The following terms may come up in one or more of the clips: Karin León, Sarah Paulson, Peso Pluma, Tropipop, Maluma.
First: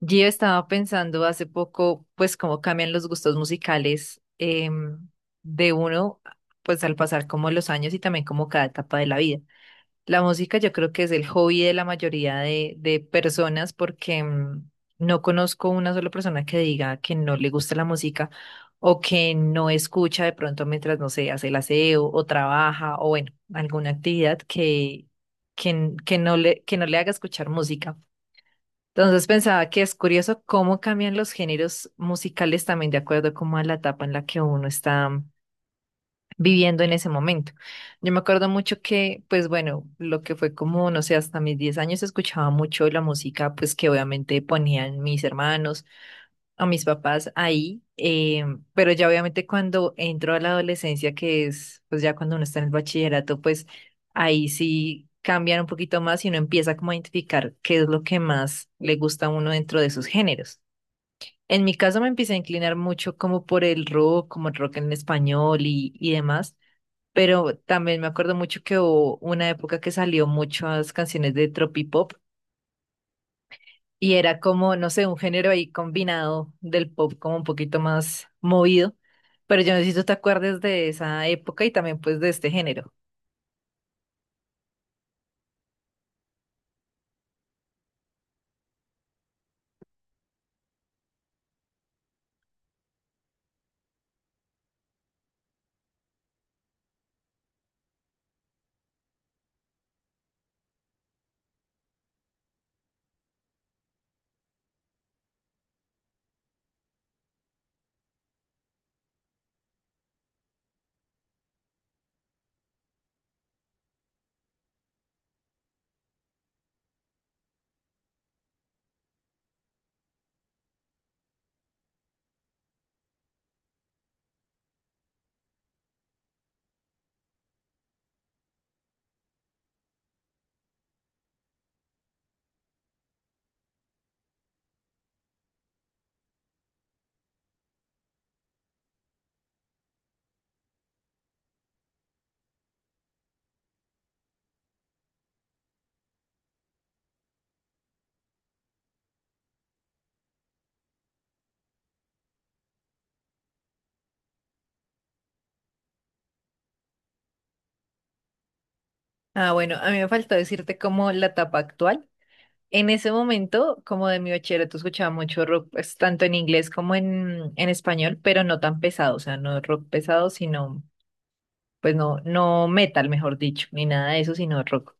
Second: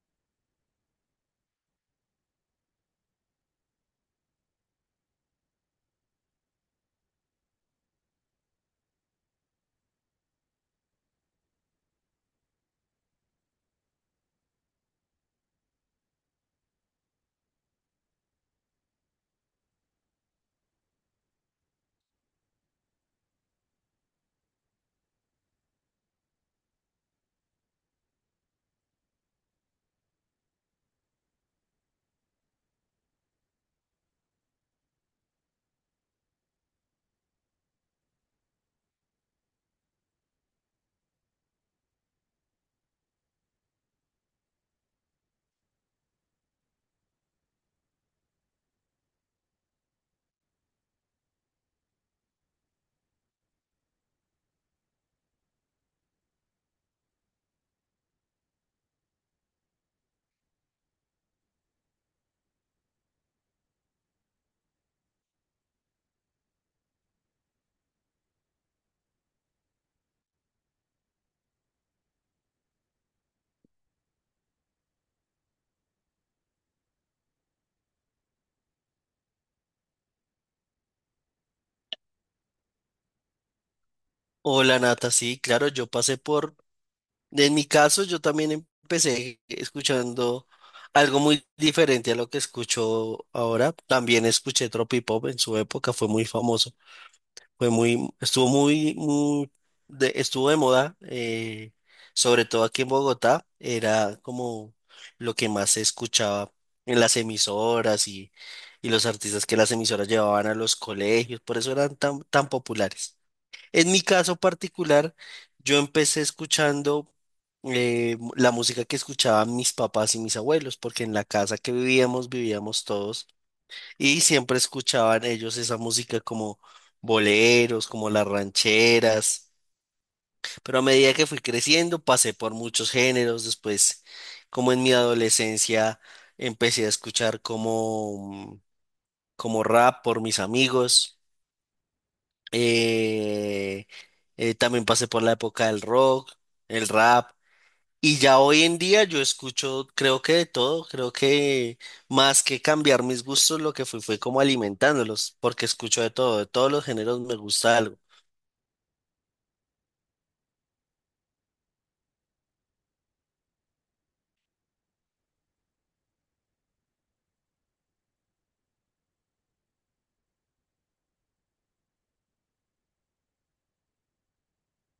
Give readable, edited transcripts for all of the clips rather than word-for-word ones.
Yo estaba pensando hace poco, pues, cómo cambian los gustos musicales de uno, pues, al pasar como los años y también como cada etapa de la vida. La música yo creo que es el hobby de la mayoría de personas porque no conozco una sola persona que diga que no le gusta la música o que no escucha de pronto mientras, no sé, hace el aseo o trabaja o bueno, alguna actividad que no le, que no le haga escuchar música. Entonces pensaba que es curioso cómo cambian los géneros musicales también de acuerdo como a la etapa en la que uno está viviendo en ese momento. Yo me acuerdo mucho que, pues bueno, lo que fue como, no sé, hasta mis 10 años escuchaba mucho la música, pues que obviamente ponían mis hermanos a mis papás ahí, pero ya obviamente cuando entro a la adolescencia, que es pues ya cuando uno está en el bachillerato, pues ahí sí cambian un poquito más y uno empieza como a identificar qué es lo que más le gusta a uno dentro de sus géneros. En mi caso me empecé a inclinar mucho como por el rock, como el rock en español y demás, pero también me acuerdo mucho que hubo una época que salió muchas canciones de tropipop y era como, no sé, un género ahí combinado del pop como un poquito más movido. Pero yo necesito te acuerdes de esa época y también pues de este género. Hola Nata, sí, claro, yo pasé por, en mi caso yo también empecé escuchando algo muy diferente a lo que escucho ahora. También escuché Tropipop en su época, fue muy famoso, fue muy, estuvo muy, muy de, estuvo de moda, sobre todo aquí en Bogotá, era como lo que más se escuchaba en las emisoras y los artistas que las emisoras llevaban a los colegios, por eso eran tan, tan populares. En mi caso particular, yo empecé escuchando la música que escuchaban mis papás y mis abuelos, porque en la casa que vivíamos, vivíamos todos, y siempre escuchaban ellos esa música como boleros, como las rancheras. Pero a medida que fui creciendo, pasé por muchos géneros. Después, como en mi adolescencia, empecé a escuchar como, como rap por mis amigos. eh, también pasé por la época del rock, el rap. Y ya hoy en día yo escucho, creo que de todo, creo que más que cambiar mis gustos, lo que fui fue como alimentándolos, porque escucho de todo, de todos los géneros me gusta algo. Ah, bueno, a mí me faltó decirte como la etapa actual. En ese momento, como de mi bachillerato, escuchaba mucho rock, pues, tanto en inglés como en español, pero no tan pesado, o sea, no rock pesado, sino, pues no, no metal, mejor dicho, ni nada de eso, sino rock.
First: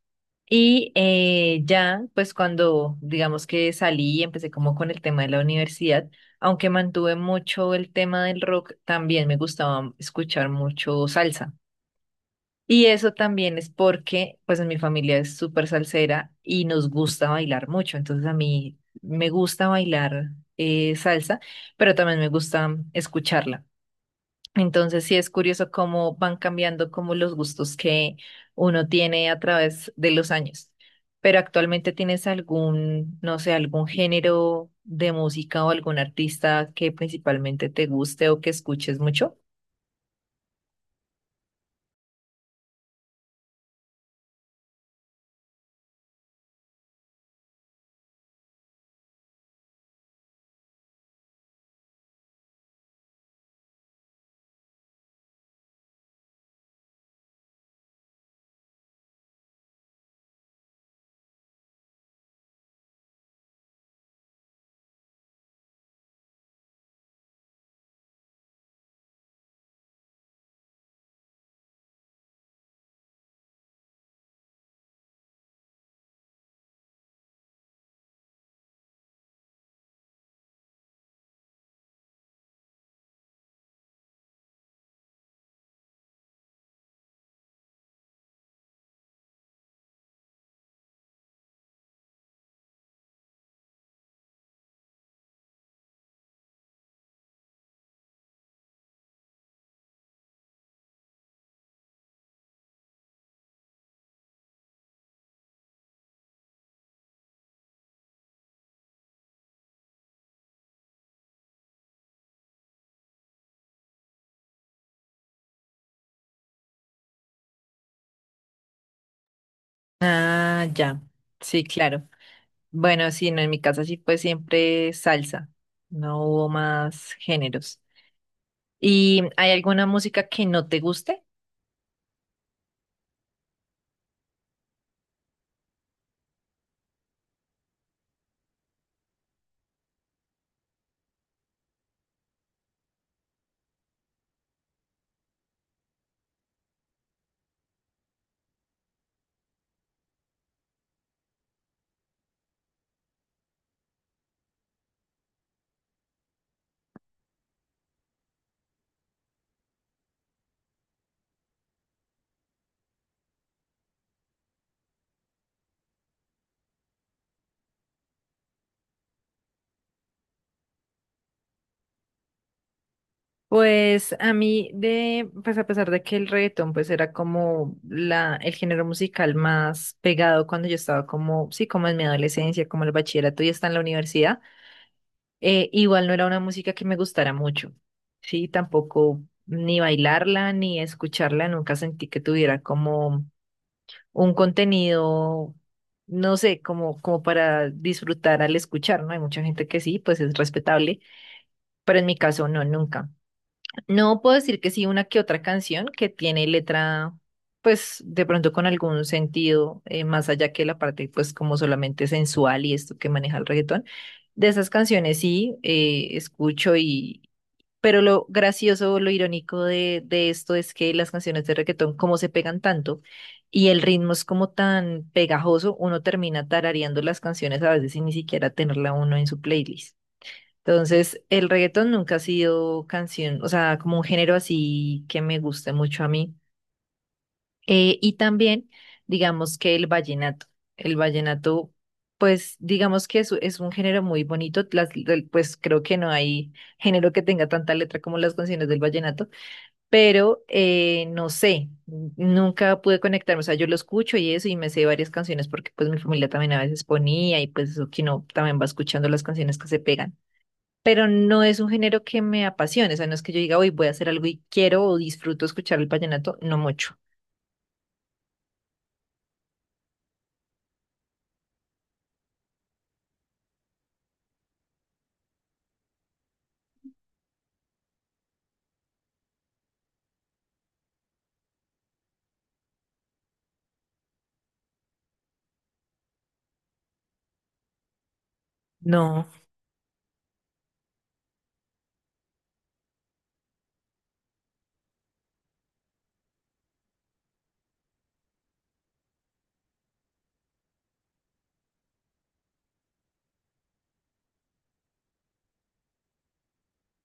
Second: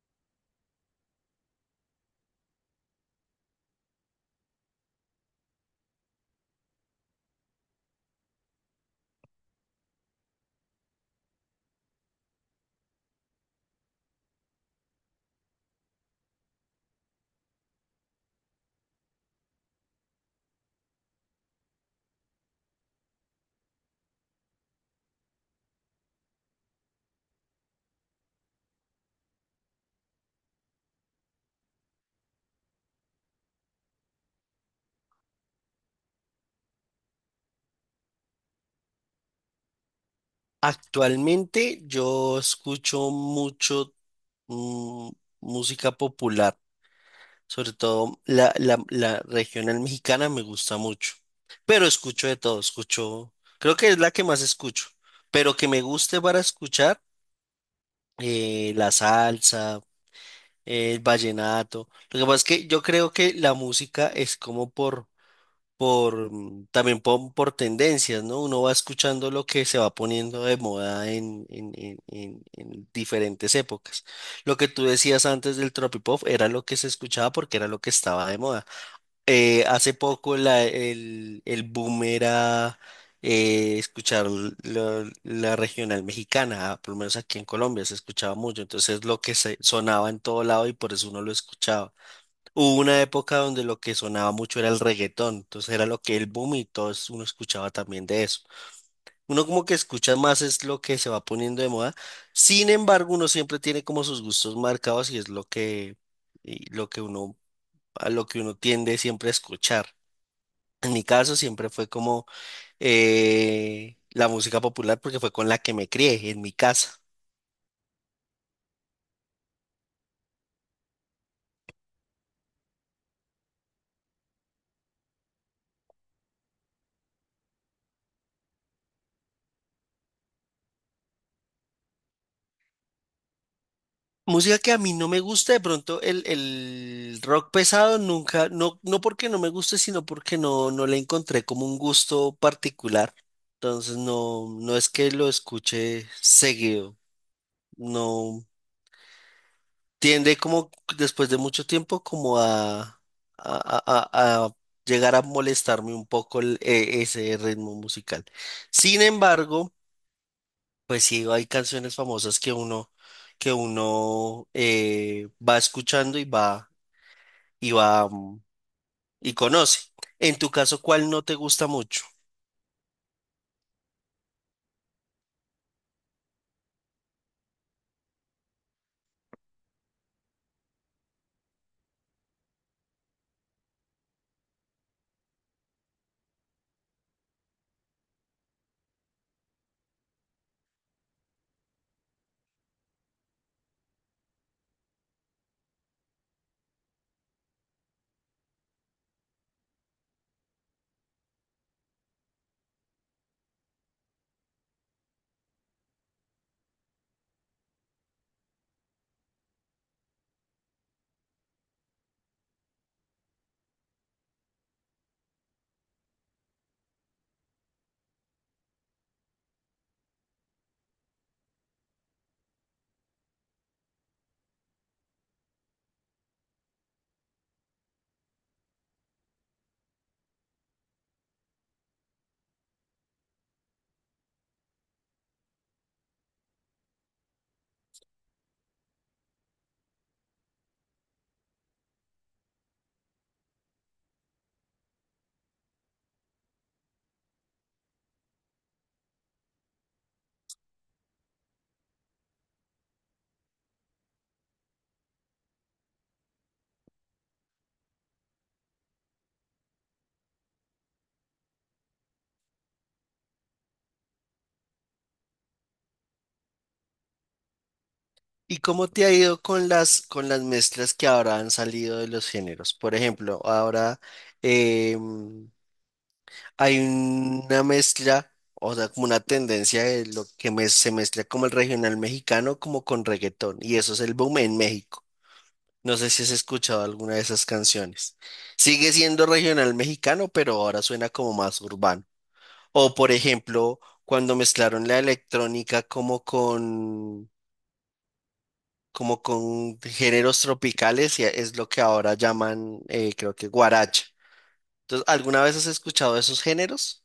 Y ya, pues cuando digamos que salí y empecé como con el tema de la universidad, aunque mantuve mucho el tema del rock, también me gustaba escuchar mucho salsa. Y eso también es porque, pues en mi familia es súper salsera y nos gusta bailar mucho. Entonces a mí me gusta bailar salsa, pero también me gusta escucharla. Entonces sí es curioso cómo van cambiando como los gustos que uno tiene a través de los años. Pero actualmente tienes algún, no sé, algún género de música o algún artista que principalmente te guste o que escuches mucho. Actualmente yo escucho mucho mm, música popular. Sobre todo la regional mexicana me gusta mucho. Pero escucho de todo, escucho, creo que es la que más escucho. Pero que me guste para escuchar, la salsa, el vallenato. Lo que pasa es que yo creo que la música es como por, también por tendencias, ¿no? Uno va escuchando lo que se va poniendo de moda en diferentes épocas. Lo que tú decías antes del tropipop era lo que se escuchaba porque era lo que estaba de moda. Hace poco el boom era escuchar la regional mexicana, por lo menos aquí en Colombia se escuchaba mucho, entonces lo que se sonaba en todo lado y por eso uno lo escuchaba. Hubo una época donde lo que sonaba mucho era el reggaetón, entonces era lo que el boom y todos uno escuchaba también de eso. Uno como que escucha más es lo que se va poniendo de moda, sin embargo uno siempre tiene como sus gustos marcados y es lo que, y lo que uno, a lo que uno tiende siempre a escuchar. En mi caso siempre fue como la música popular porque fue con la que me crié en mi casa. Ah, ya. Sí, claro. Bueno, sí, no, en mi casa sí fue siempre salsa. No hubo más géneros. ¿Y hay alguna música que no te guste? Música que a mí no me gusta, de pronto el rock pesado nunca, no, no porque no me guste, sino porque no, no le encontré como un gusto particular. Entonces no, no es que lo escuche seguido, no tiende como después de mucho tiempo como a- a llegar a molestarme un poco ese ritmo musical. Sin embargo, pues sí, hay canciones famosas que uno va escuchando y va, y va, mm, y conoce. En tu caso, ¿cuál no te gusta mucho? Pues a mí de, pues a pesar de que el reggaetón pues era como la, el género musical más pegado cuando yo estaba como, sí, como en mi adolescencia, como el bachillerato y hasta en la universidad. Igual no era una música que me gustara mucho, sí, tampoco ni bailarla ni escucharla, nunca sentí que tuviera como un contenido, no sé, como, como para disfrutar al escuchar, ¿no? Hay mucha gente que sí, pues es respetable, pero en mi caso no, nunca. No puedo decir que sí, una que otra canción que tiene letra, pues de pronto con algún sentido, más allá que la parte, pues como solamente sensual y esto que maneja el reggaetón. De esas canciones sí, escucho y... Pero lo gracioso, lo irónico de esto es que las canciones de reggaetón, como se pegan tanto y el ritmo es como tan pegajoso, uno termina tarareando las canciones a veces sin ni siquiera tenerla uno en su playlist. Entonces, el reggaetón nunca ha sido canción, o sea, como un género así que me guste mucho a mí. Y también, digamos que el vallenato. El vallenato, pues, digamos que es un género muy bonito. Las, del- pues creo que no hay género que tenga tanta letra como las canciones del vallenato, pero no sé, nunca pude conectarme. O sea, yo lo escucho y eso, y me sé varias canciones porque pues mi familia también a veces ponía y pues eso que no, también va escuchando las canciones que se pegan, pero no es un género que me apasione, o sea, no es que yo diga, hoy voy a hacer algo y quiero o disfruto escuchar el vallenato, no mucho. ¿Y cómo te ha ido con las mezclas que ahora han salido de los géneros? Por ejemplo, ahora eh, mm, hay una mezcla, o sea, como una tendencia de lo que se mezcla como el regional mexicano, como con reggaetón, y eso es el boom en México. No sé si has escuchado alguna de esas canciones. Sigue siendo No. regional mexicano, pero ahora suena como más urbano. O por ejemplo, cuando mezclaron la electrónica como con géneros tropicales, y es lo que ahora llaman, creo que guaracha. Entonces, ¿alguna vez has escuchado esos géneros?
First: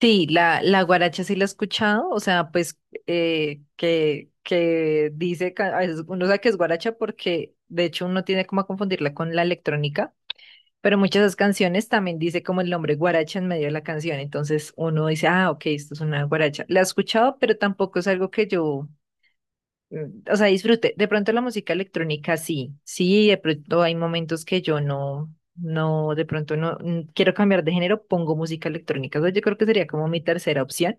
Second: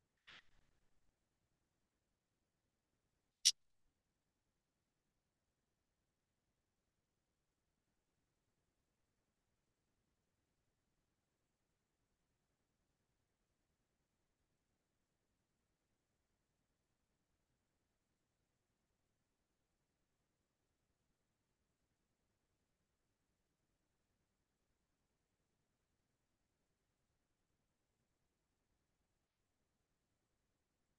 Sí, la guaracha sí la he escuchado, o sea, pues que dice, ca- a veces uno sabe que es guaracha porque de hecho uno tiene como a confundirla con la electrónica, pero muchas de esas canciones también dice como el nombre guaracha en medio de la canción, entonces uno dice, ah, ok, esto es una guaracha. La he escuchado, pero tampoco es algo que yo o sea, disfrute. De pronto la música electrónica sí, sí, de pronto hay momentos que yo no, no, de pronto no quiero cambiar de género, pongo música electrónica. O sea, yo creo que sería como mi tercera opción.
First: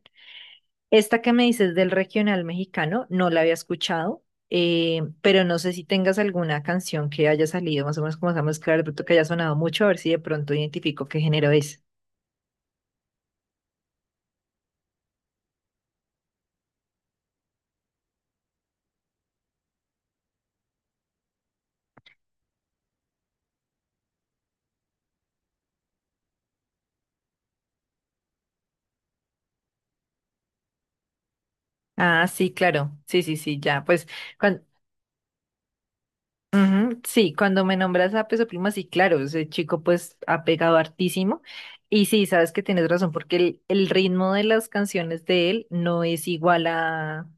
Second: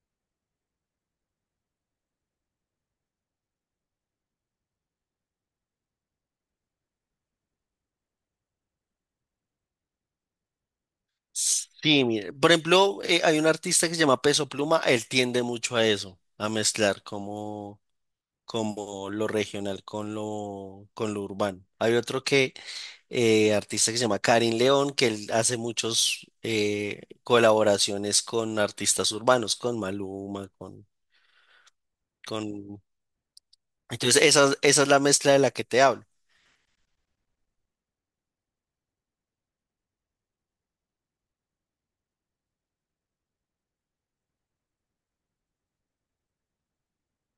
Esta que me dices del regional mexicano, no la había escuchado, pero no sé si tengas alguna canción que haya salido más o menos como esa mezcla, de pronto que haya sonado mucho, a ver si de pronto identifico qué género es. Sí, mire. Por ejemplo, hay un artista que se llama Peso Pluma, él tiende mucho a eso, a mezclar como como lo regional con lo urbano. Hay otro que, artista que se llama Karin León, que él hace muchos colaboraciones con artistas urbanos, con Maluma, Ah, sí, con... claro. Sí, sí, sí, ya. Pues, Entonces, esa, cuan- esa es la mezcla de la que te hablo. Ujú, sí, cuando me nombras a Peso Pluma, sí, claro, ese chico pues ha pegado hartísimo. Y sí, sabes que tienes razón, porque el ritmo de las canciones de él no es igual a,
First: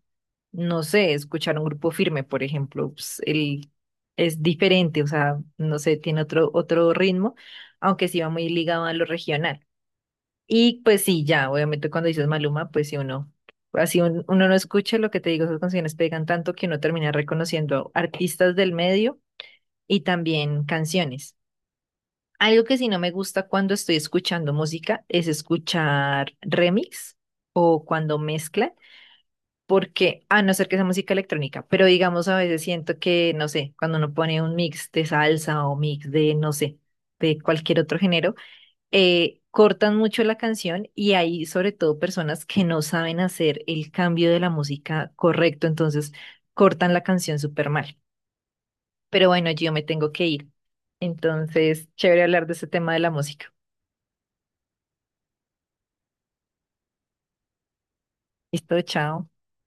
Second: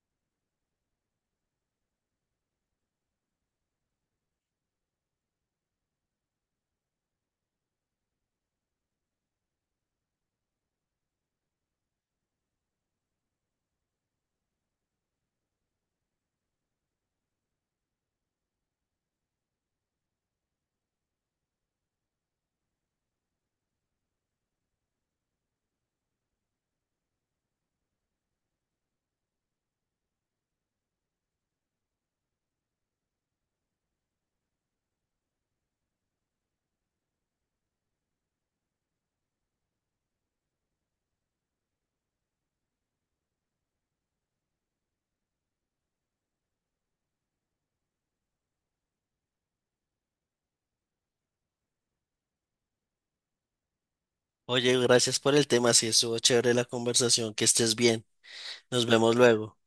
no sé, escuchar un grupo firme, por ejemplo, pues, él es diferente, o sea, no sé, tiene otro, otro ritmo, aunque sí va muy ligado a lo regional. Y pues sí, ya, obviamente cuando dices Maluma, pues sí uno, así un- uno no escucha lo que te digo, esas canciones pegan tanto que uno termina reconociendo artistas del medio y también canciones. Algo que sí no me gusta cuando estoy escuchando música es escuchar remix o cuando mezclan, porque a no ser que sea música electrónica, pero digamos a veces siento que, no sé, cuando uno pone un mix de salsa o mix de, no sé, de cualquier otro género, cortan mucho la canción y hay sobre todo personas que no saben hacer el cambio de la música correcto, entonces cortan la canción súper mal. Pero bueno, yo me tengo que ir. Entonces, chévere hablar de ese tema de la música. Oye, gracias por el tema, sí, estuvo chévere la conversación, que estés bien. Listo, Nos vemos chao. luego.